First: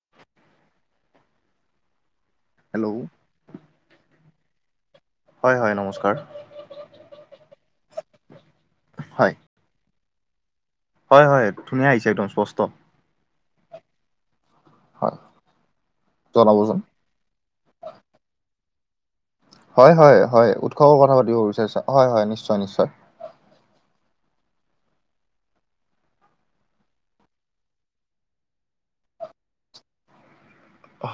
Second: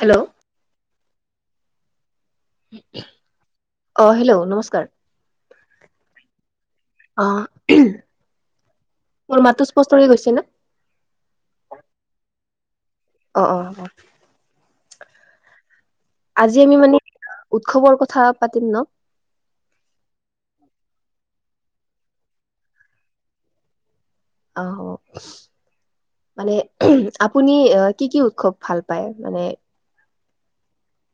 Hello. Hello অ hello নমস্কাৰ। হয় হয় নমস্কাৰ। অঁহ, হয় মোৰ মাতটো স্পষ্ট হৈ গৈছে না? হয় হয়, ধুনীয়া আহিছে একদম স্পষ্ট। অঁ অঁ অঁহ। হয়। আজি আমি জনাবচোন মানে উৎসৱৰ কথা পাতিম ন? হয় হয় হয়। উৎসৱৰ কথা পাতিব বিচাৰিছা, হয় হয় নিশ্চয় নিশ্চয়। আহ হ'ব। মানে আপুনি কি কি উৎসৱ ভাল পায়? মানে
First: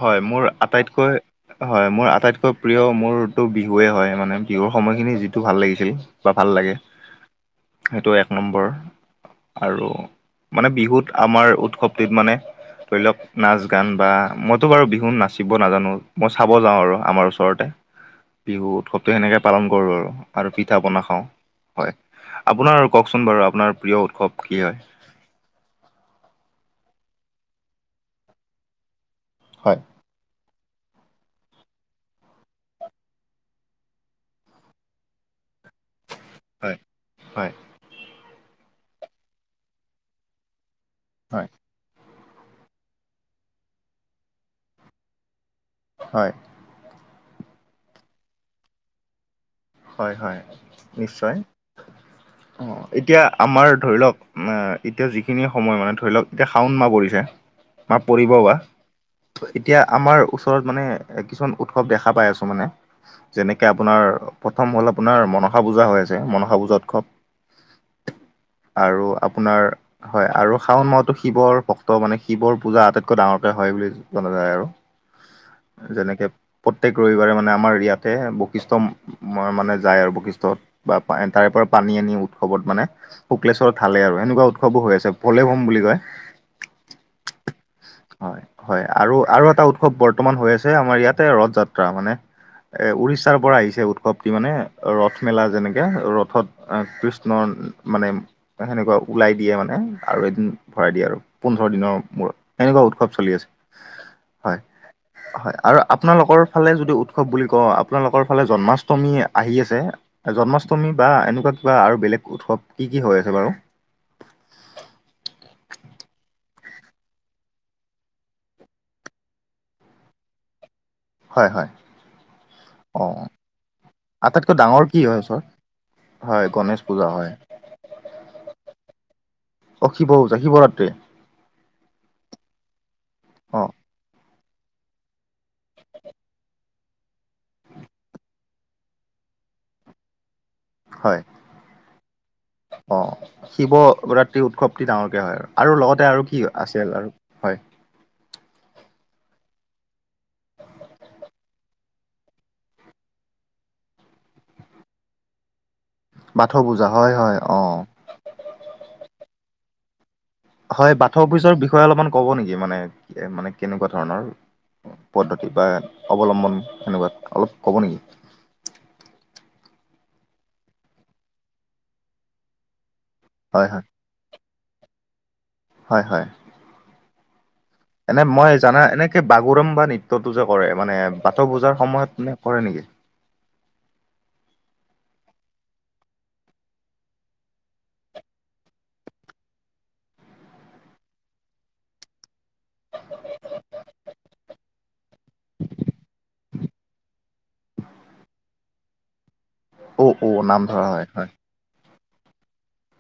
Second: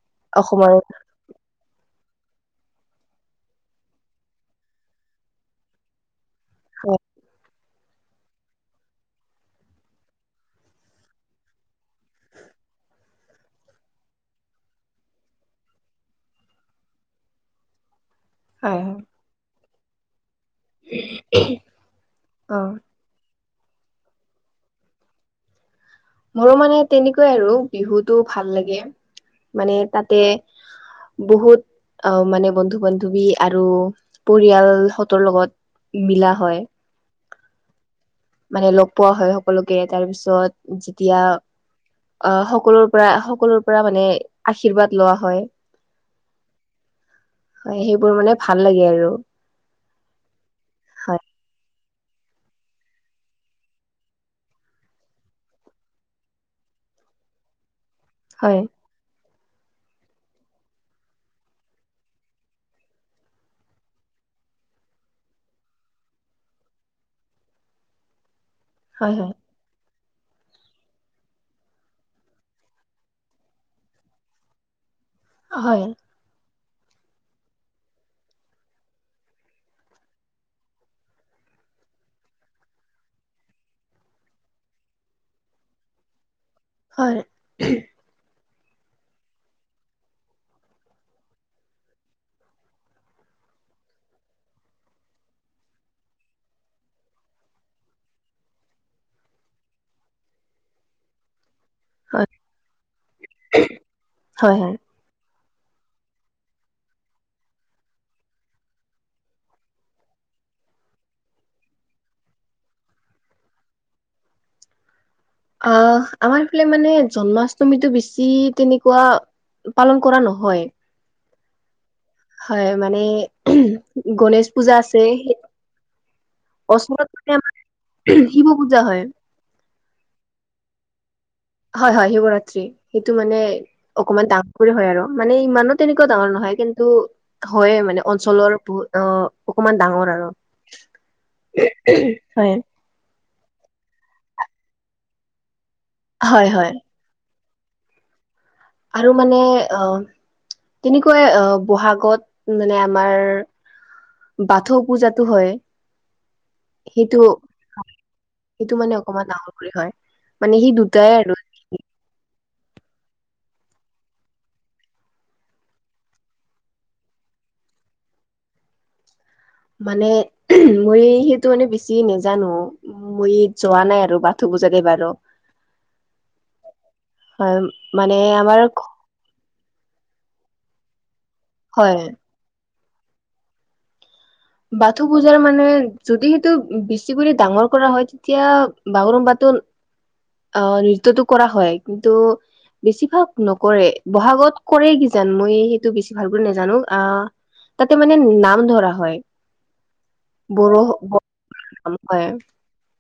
হয় মোৰ অসমৰ আটাইতকৈ হয় মোৰ আটাইতকৈ প্ৰিয় মোৰতটো বিহুৱেই হয় মানে, বিহুৰ সময়খিনি যিটো ভাল লাগিছিল। বা ভাল লাগে, হয় সেইটো এক নম্বৰ আৰু মানে বিহুত আমাৰ উৎসৱটিত মানে ধৰি লওক, নাচ-গান বা মইতো বাৰু বিহু নাচিব নাজানো। মই চাব যাওঁ আৰু আমাৰ ওচৰতে। বিহু হয় উৎসৱটো সেনেকে পালন কৰো আৰু। আৰু পিঠা-পনা খাওঁ, হয়। অ আপোনাৰ কওকচোন বাৰু আপোনাৰ প্ৰিয় উৎসৱ কি হয়? মোৰো মানে তেনেকুৱাই আৰু বিহুতটো ভাল লাগে, হয়। মানে তাতে বহুত আ মানে বন্ধু-বান্ধৱী আৰু পৰিয়ালহতৰ লগত, মিলা হয়। হয়। মানে লগ পোৱা হয় সকলোকে। তাৰ পিছত যেতিয়া হয়, আহ সকলোৰ পৰা, সকলোৰ পৰা মানে আশীৰ্বাদ লোৱা হয়। হয়। হয় সেইবোৰ মানে ভাল লাগে আৰু। হয় হয়, হয়। নিশ্চয় অঁ। এতিয়া আমাৰ ধৰি লওক, এতিয়া যিখিনি সময় মানে ধৰি লওক এতিয়া শাউন মা পৰিছে, বা পৰিব বা, হয় এতিয়া আমাৰ ওচৰত মানে, কিছুমান উৎসৱ দেখা পাই আছো মানে। যেনেকে আপোনাৰ প্ৰথম হ'ল আপোনাৰ মনসা পূজা হৈ আছে, মনসা পূজা উৎসৱ আৰু হয় হয় আপোনাৰ হয় আৰু শাওণ মাহতো শিৱৰ ভক্ত মানে, শিৱৰ পূজা আটাইতকৈ ডাঙৰকে হয় বুলি জনা যায় হয় আৰু। যেনেকে প্ৰত্যেক ৰবিবাৰে মানে আমাৰ ইয়াতে বৈশিষ্টম ম মানে যায় আৰু বৈশিষ্টত বা তাৰে পৰা পানী আনি উৎসৱত মানে শুক্লেশ্বৰত থালে আৰু এনেকুৱা উৎসৱো হৈ আছে, ভলেবোম বুলি কয়। হয়। [unintelligible] হয় হয় আৰু আৰু এটা উৎসৱ বৰ্তমান হৈ আছে আমাৰ ইয়াতে ৰথ যাত্ৰা, মানে এ উৰিষ্যাৰ পৰা আহিছে উৎস শক্তি মানে, ৰথ মেলা যেনেকে ৰথত আহ কৃষ্ণৰ মানে সেনেকুৱা ওলাই দিয়ে মানে, আৰু এদিন ভৰাই দিয়ে আৰু, পোন্ধৰ দিনৰ হয় মোৰ, এনেকুৱা উৎসৱ চলি আছে হয়। হয় আৰু আপোনালোকৰ ফালে যদি উৎসৱ বুলি কওঁ, আপোনালোকৰ ফালে জন্মাষ্ট ষ্টমী আহি আছে, জন্মাষ্টমী বা এনেকুৱা কিবা আৰু বেলেগ উৎসৱ কি কি হৈ আছে বাৰু? আঁহ, আমাৰ ফালে মানে জন্মাষ্টমীটো বিছি তেনেকুৱা পালন কৰা নহয়। হয় হয়। হয় মানে অ'। গণেশ আটাইতকৈ পূজা ডাঙৰ কি আছে। হয় ওচৰত হয় গণেশ ওচৰত পূজা হয় মানে আমাৰ শিৱ পূজা হয়। অ শিৱ পূজা, শিৱৰাত্ৰি? হয় হয় শিৱৰাত্ৰি। সেইটো মানে অ'। অকমান ডাঙৰ ৰে হয় আৰু মানে ইমানো তেনেকুৱা ডাঙৰ নহয় কিন্তু হয়ে মানে অঞ্চলৰ বহুত অ অকমান ডাঙৰ হয় আৰু। হয়। অ শিৱৰাত্ৰি উৎসৱটি ডাঙৰকে হয় আৰু আৰু লগতে আৰু কি হয় হয় আছে আৰু। হয় আৰু মানে অ তেনেকুৱাই অ বহাগত মানে আমাৰ বাথৌ পূজাতো হয়। বাথৌ পূজা, হয় সেইটো হয় অ। সেইটো মানে অকমান ডাঙৰ কৰি হয়। মানে সি হয় দুটাই বাথৌৰ আৰু পূজাৰ বিষয়ে অলপমান ক'ব নেকি মানে মানে কেনেকুৱা ধৰণৰ পদ্ধতি বা অৱলম্বন কেনেকুৱা অলপ ক'ব নেকি? মানে মই সেইটো মানে বেছি নেজানো। মই হয় হয় যোৱা নাই আৰু বাথ থৌ পূজা দেই বাৰু। হয় হয়। হয়। মানে এনে মই আমাৰ জানা এনেকে বাগুৰুম্বা নৃত্যটো যে কৰে মানে বাথৌ পূজাৰ হয় সময়ত মানে কৰে নেকি? বাথৌ পুজাৰ মানে যদি সেইটো বেছিকৰি ডাঙৰ কৰা হয় তেতিয়া বাগুৰুম্বা টো অ নৃত্যটো কৰা হয় কিন্তু বেছিভাগ নকৰে। বহাগত কৰে কি জাত মই সেইটো বেছি ভাল কৈ নাজানো আহ তাতে মানে নাম ধৰা হয়। অ অ নাম ধৰা হয় হয়। অম হয়।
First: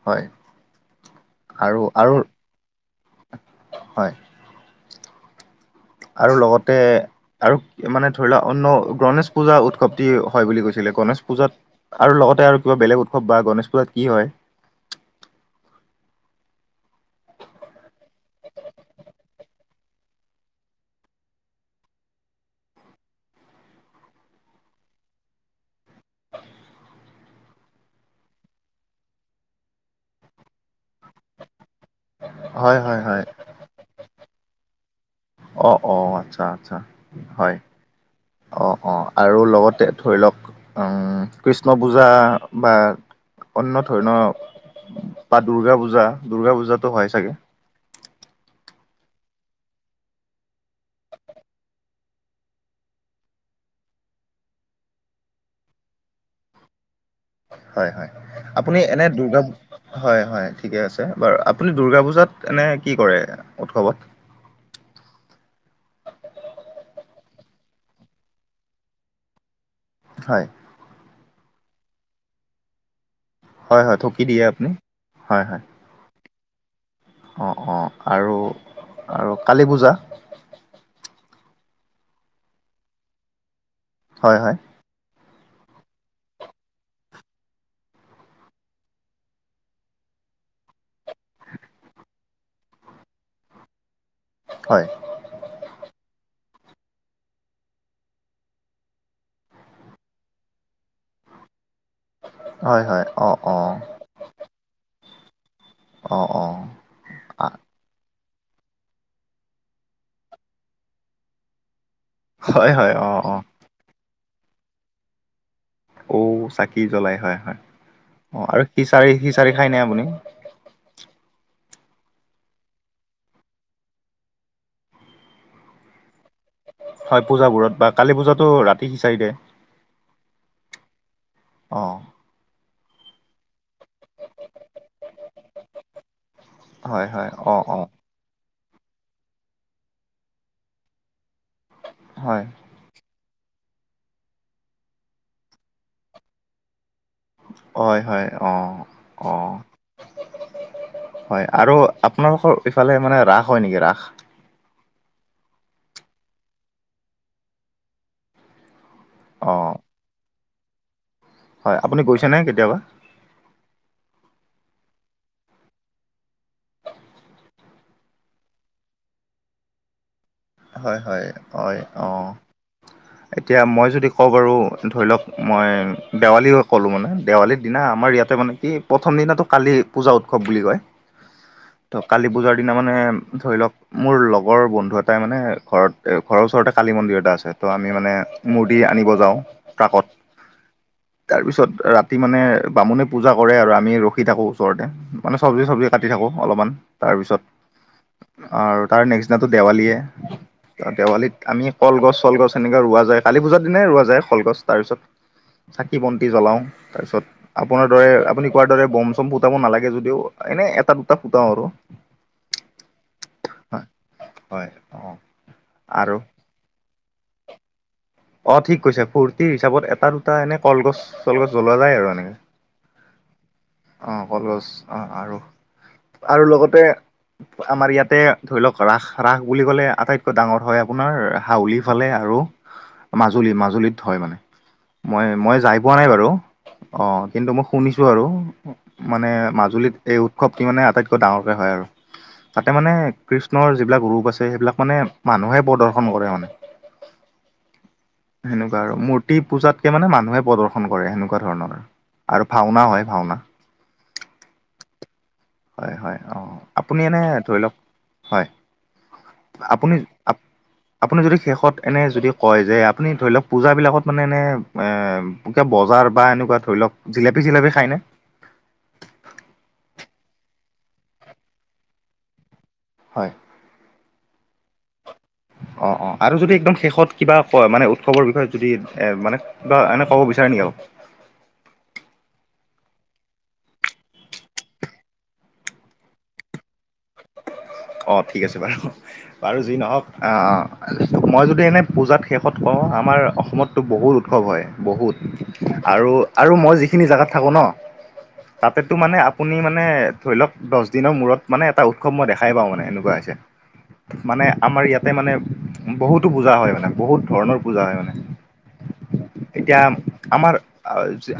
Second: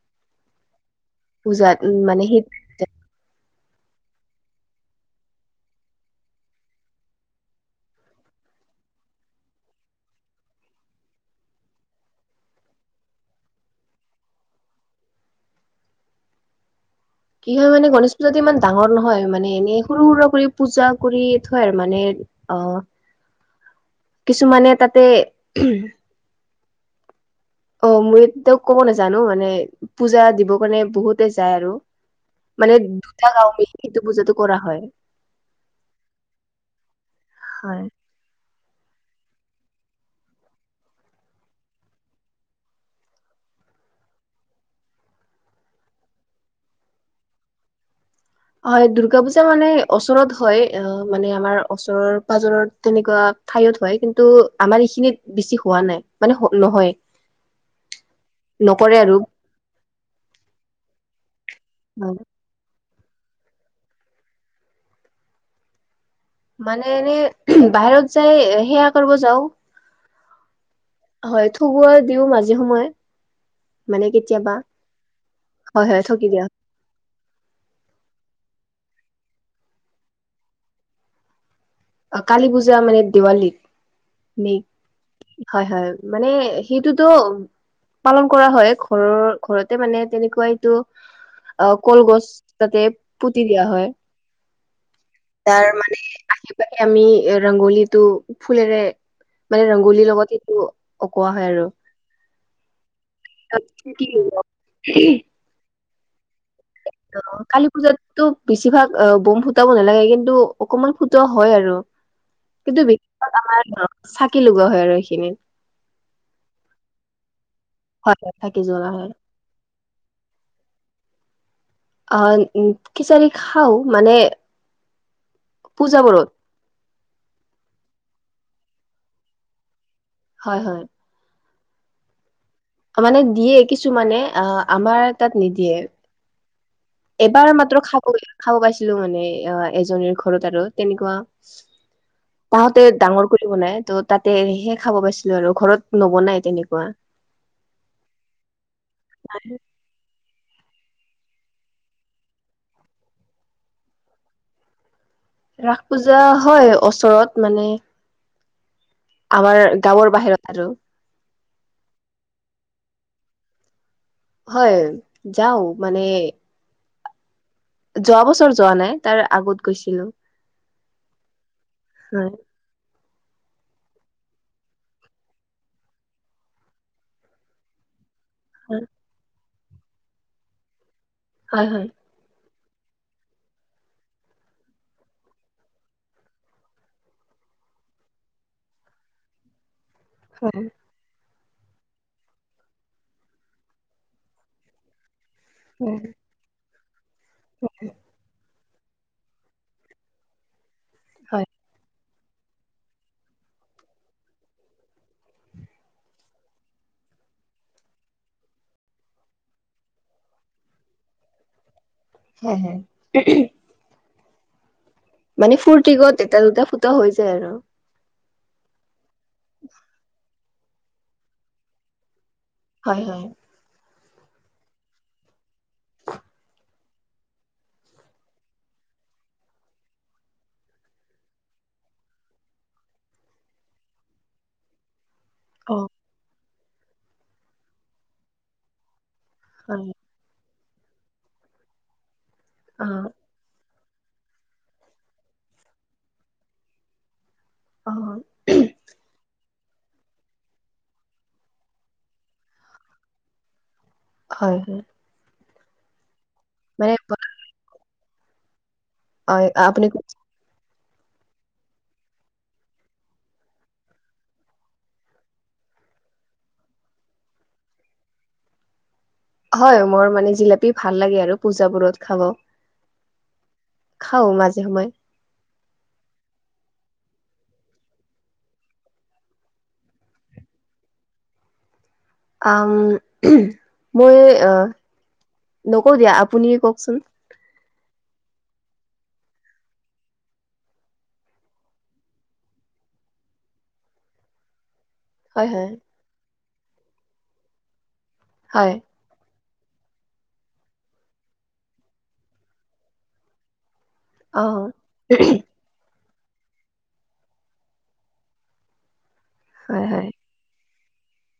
হয় পূজাত উম আৰু-আৰু মানে সেই হয়। আৰু লগতে আৰু মানে ধৰি লোৱা অন্ন গণেশ পূজা উৎসৱটি হয় বুলি কৈছিলে গণেশ পূজাত আৰু লগতে আৰু কিবা বেলেগ উৎসৱ বা গণেশ পূজাত কি হয়? কি হয় মানে গণেশ পূজাটো ইমান ডাঙৰ নহয় মানে এনেই সৰু সুৰা কৰি পূজা কৰি থয় আৰু মানে। অহ কিছুমানে তাতে অ মই ত ক'ব নাজানো, মানে পূজা দিবৰ কাৰণে বহুতে যায় আৰু। মানে হয় হয় হয় দুটা গাঁও মিলি এইটো পূজাটো কৰা হয়। অ, অ, আচ্ছা আচ্ছা হয়। অ অ আৰু লগতে ধৰি লওক। উম কৃষ্ণ পূজা বা অন্য ধৰণৰ বা দুৰ্গা পূজা দূৰ্গা পূজাতো হয় চাগে? হয় দুৰ্গা পূজা মানে, ওচৰত হয়। অহ মানে আমাৰ ওচৰৰ পাজৰত তেনেকুৱা ঠাইত হয়। কিন্তু আমাৰ এইখিনিত বেছি হোৱা নাই, মানে নহয়। হয় হয়। আপুনি নকৰে এনে আৰু দুৰ্গা, হয় হয় ঠিকে আছে বাৰু আপুনি দুৰ্গা হয়। পূজাত এনে কি কৰে উৎসৱত মানে এনে বাহিৰত যাই সেয়া কৰিব যাওঁ। হয়। হয় থগিৱ দিও, মাজে সময়ে হয় হয় মানে ঢকি দিয়ে কেতিয়াবা। আপুনি হয় হয় ঠগি দিয়া অ অ আৰু- আৰু কালী পূজা? কালী পূজা মানে, দিৱালীত হয় নে? হয় হয় হয়, মানে সেইটোতো পালন কৰা হয়, ঘৰৰ ঘৰতে মানে তেনেকুৱা এইটো অ কলগছ তাতে পুতি দিয়া হয়। হয়। তাৰ মানে তে আমি এ ৰংগলী টো ফুলেৰে মানে, ৰংগোলীৰ লগত সেইটো অকোৱা হয় আৰু। হয়-হয় অ, অ, তাৰপিছত কি অ? অঁ, অঁ, অ, কালী পূজাতো বেছিভাগ বম ফুটাব নালাগে কিন্তু অকনমান ফুটোৱা হয় আৰু। হয় কিন্তু হয় অঁ বিশেষ, অঁ আমাৰ চাকি লগোৱা হয় আৰু সেইখিনিত। ঔ, চাকি জ্বলাই হয়-হয়। হয় হয় অঁ, চাকি আৰু জ্বলা হয় সিচাৰি-সিচাৰি খাই নে আপুনি? অ, খিচাৰি খাও মানে পূজাবোৰত। হয়। পূজাবোৰত বা কালী পূজাটো ৰাতি সিচাৰি দে। হয়-হয়। অ', মানে দিয়ে কিছু মানে অ, আমাৰ তাত নিদিয়ে। হয় হয় এবাৰ অঁ মাত্ৰ অঁ খাব খাব পাইছিলো, মানে এ এজনীৰ ঘৰত আৰু তেনেকুৱা। হয়। তাহতে ডাঙৰ কৰি বনাই। ত তাতেহে খাব পাইছিলো আৰু ঘৰত নবনাই তেনেকুৱা। হয়-হয়। অ, অ, হয়। আৰু আপোনালোকৰ ইফালে মানে ৰাস হয় নেকি ৰাস? ৰাস পূজা হয়। ওচৰত মানে অ আমাৰ গাঁৱৰ বাহিৰত। আৰু হয়। আপুনি গৈছে নে কেতিয়াবা? হয়, যাও মানে যোৱা বছৰ যোৱা নাই, তাৰ আগত গৈছিলো। হয়-হয়-হয় অ, [inaudible] এতিয়া মই যদি কওঁ বাৰু ধৰি লওক মই দেৱালী ক'লোঁ মানে দেৱালীৰ দিনা আমাৰ ইয়াত তাতে মানে কি, হয় প্ৰথম দিনো কালি পূজা উৎসৱ বুলি কয়। হয়-হয়। ত' কালি পূজাৰ দিনা মানে ধৰি লওক, মোৰ লগৰ বন্ধুত এটা তাই মানে ঘৰত অ‌, ঘৰৰ ওচৰতে কালী মন্দিৰ এটা আছে ত' আমি মানে মূৰ্তি আনিব যাওঁ। ট্ৰাকত, হয়। তাৰ পিছত ৰাতি মানে, বামুণে পূজা কৰে আৰু আমি ৰখি থাকো ওচৰতে। মানে চব্জি-চব্জি হয় কাটি থাকোঁ অলপমান তাৰপিছত আৰু তাৰ নেক্সত দিনাটো দেৱালীয়ে। দেৱালীত হয় আমি কলগছ, চলগছ তেনেকে ৰোৱা যায় কালি পূজাৰ দিনাই ৰোৱা যায়। কলগছ তাৰ পিছত চাকি বন্তি জ্বলাও তাৰ পিছত আপোনাৰ দৰে আপুনি কোৱাৰ দৰে বম চম ফুটাব নালাগে যদিও এনে এটা দুটা ফুটাও আৰু। হে হে [unintelligible] হয়-হয়। মানে ফূৰ্তি গত এটা দুটা ফুটা হৈ যায় আৰু। অ, ঠিক কৈছে ফূৰ্তিৰ হিচাপত এটা দুটা এনে কলগছ চলগছ জ্বলোৱা যায় আৰু এনেকে। হয়-হয়। অ, কলজ অ, আৰু আৰু লগতে আমাৰ ইয়াতে ধৰি লওক ৰাস-ৰাস বুলি ক'লে আটাইতকৈ ডাঙৰ হয় আপোনাৰ হাউলি ফালে আৰু। মাজুলী-মাজুলীত হয় মানে মই-মই অ যাই পোৱা নাই বাৰু। অ, কিন্তু মই শুনিছো আৰু মানে হয় মাজুলীত এই উৎসৱটি মানে আটাইতকৈ ডাঙৰকে হয় আৰু তাতে অ মানে কৃষ্ণৰ যিবিলাক ৰূপ আছে সেইবিলাক মানে মানুহে প্ৰদৰ্শন কৰে মানে। হয়। সেনেকুৱা আৰু মূৰ্তি পূজাতকে মানে মানুহে প্ৰদৰ্শন কৰে সেনেকুৱা ধৰণৰ- আৰু ভাওনাও, হয় ভাওনা। হয় হয়। হয় হয় অঁ মানে আপুনি এনে ধৰি লওক হয়। আপুনি আপুনি যদি শেষত এনে যদি কয় যে আপুনি ধৰি লওঁক পূজাবিলাকত মানে এনে কিয় বজাৰ বা এনেকুৱা ধৰি লওক- জিলাপী জিলাপী খায়নে। হয় মোৰ মানে জিলাপী, ভাল লাগে। আৰু পূজাবোৰত খাব। হয়। খাওঁ মাজে সময়ে অঁ অঁ আৰু যদি একদম শেষত কিবা ক মানে উৎসৱৰ, বিষয়ে যদি এ মানে- বা এনেই কব বিচাৰে নেকি আকৌ? উম মই নকওঁ দিয়া আপুনি কওকচোন- অ ঠিক আছে বাৰু বাৰু যি নহওক মই যদি এনে পূজাত শেষত কওঁ আমাৰ অসমত টো বহুত উৎসৱ, হয় বহুত। হয়, হয়, আৰু আৰু মই যিখিনি জাগাত থাকো ন হয়, তাতে- টো মানে আপুনি মানে ধৰি লওক দহ দিনৰ মূৰত মানে এটা উৎসৱ মই দেখা- খাই পাওঁ মানে এনেকুৱা হৈছে, মানে অ'। আমাৰ ইয়াতে মানে- বহুতো পূজা হয় মানে বহুত ধৰণৰ পূজা হয় মানে, হয়, এতিয়া- হয়, আমাৰ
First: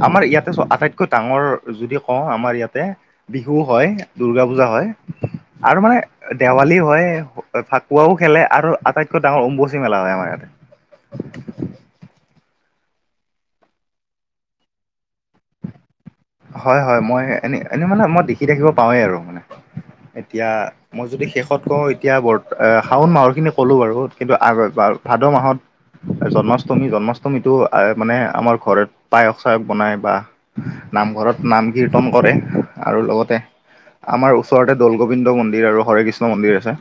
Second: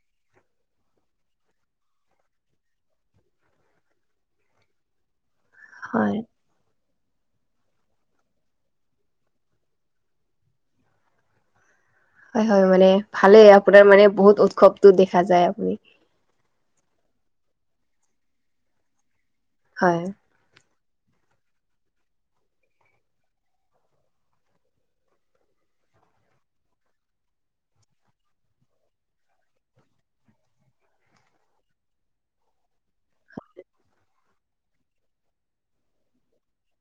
আমাৰ ইয়াতে চ আটাইতকৈ ডাঙৰ যদি কওঁ আমাৰ ইয়াতে- বিহু, হয় দুৰ্গা, পূজা হয় আৰু হয়, মানে- দেৱালী হয় ফাকুৱাও খেলে আৰু আটাইতকৈ ডাঙৰ উম্বচি, মেলা হয়, আমাৰ ইয়াতে- [inaudible] হয় হয় মানে ভালে আপোনাৰ মানে বহুত উৎসৱতটো দেখা যায় আপুনি। হয় হয় মই এনে এনেই মানে মই দেখি থাকিব পাওঁৱেই আৰু মানে। হয়। এতিয়া। মই যদি শেষত কওঁ এতিয়া বৰ শাওণ মাহৰ খিনি ক'লো বাৰু কিন্তু আ ভাদ মাহত- জন্মাষ্টমী, জন্মাষ্টমীতটো, মানে আমাৰ ঘৰত পায়স চায়স বনাই বা- নামঘৰত, নাম, কীৰ্তন, কৰে। আৰু লগতে আমাৰ ওচৰতে দৌল, গোবিন্দ মন্দিৰ আৰু হৰে, কৃষ্ণ মন্দিৰ আছে।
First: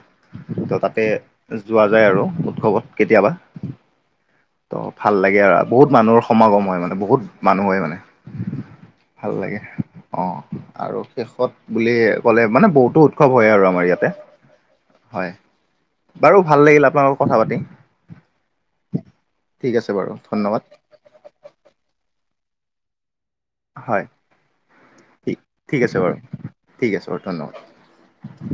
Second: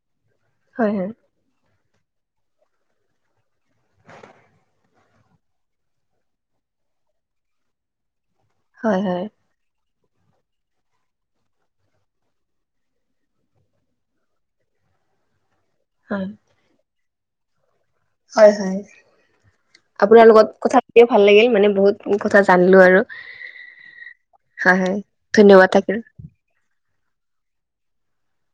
ত হয়, হয়, তাতে- যোৱা যায় আৰু উৎসৱত, কেতিয়াবা। ত' ভাল লাগে আৰু বহুত মানুহৰ সমাগম হয় মানে বহুত মানুহ হয় মানে। হয় হয়। ভাল লাগে। অঁ আৰু শেষত বুলি ক'লে মানে বহুতো উৎসৱ হয় আৰু আমাৰ ইয়াতে। হয়, হয়, বাৰু ভাল লাগিল আপোনাল লগত কথা পাতি। হয় হয়, ঠিক আছে বাৰু আপোনাৰ লগত ধন্যবাদ কথা তিও ভাল লাগিল মানে বহুত কথা জানিলো আৰু। হয় হয় হয় ঠিক ধন্যবাদ ঠিক থাকিল। আছে বাৰু ঠিক আছে বাৰু ধন্যবাদ।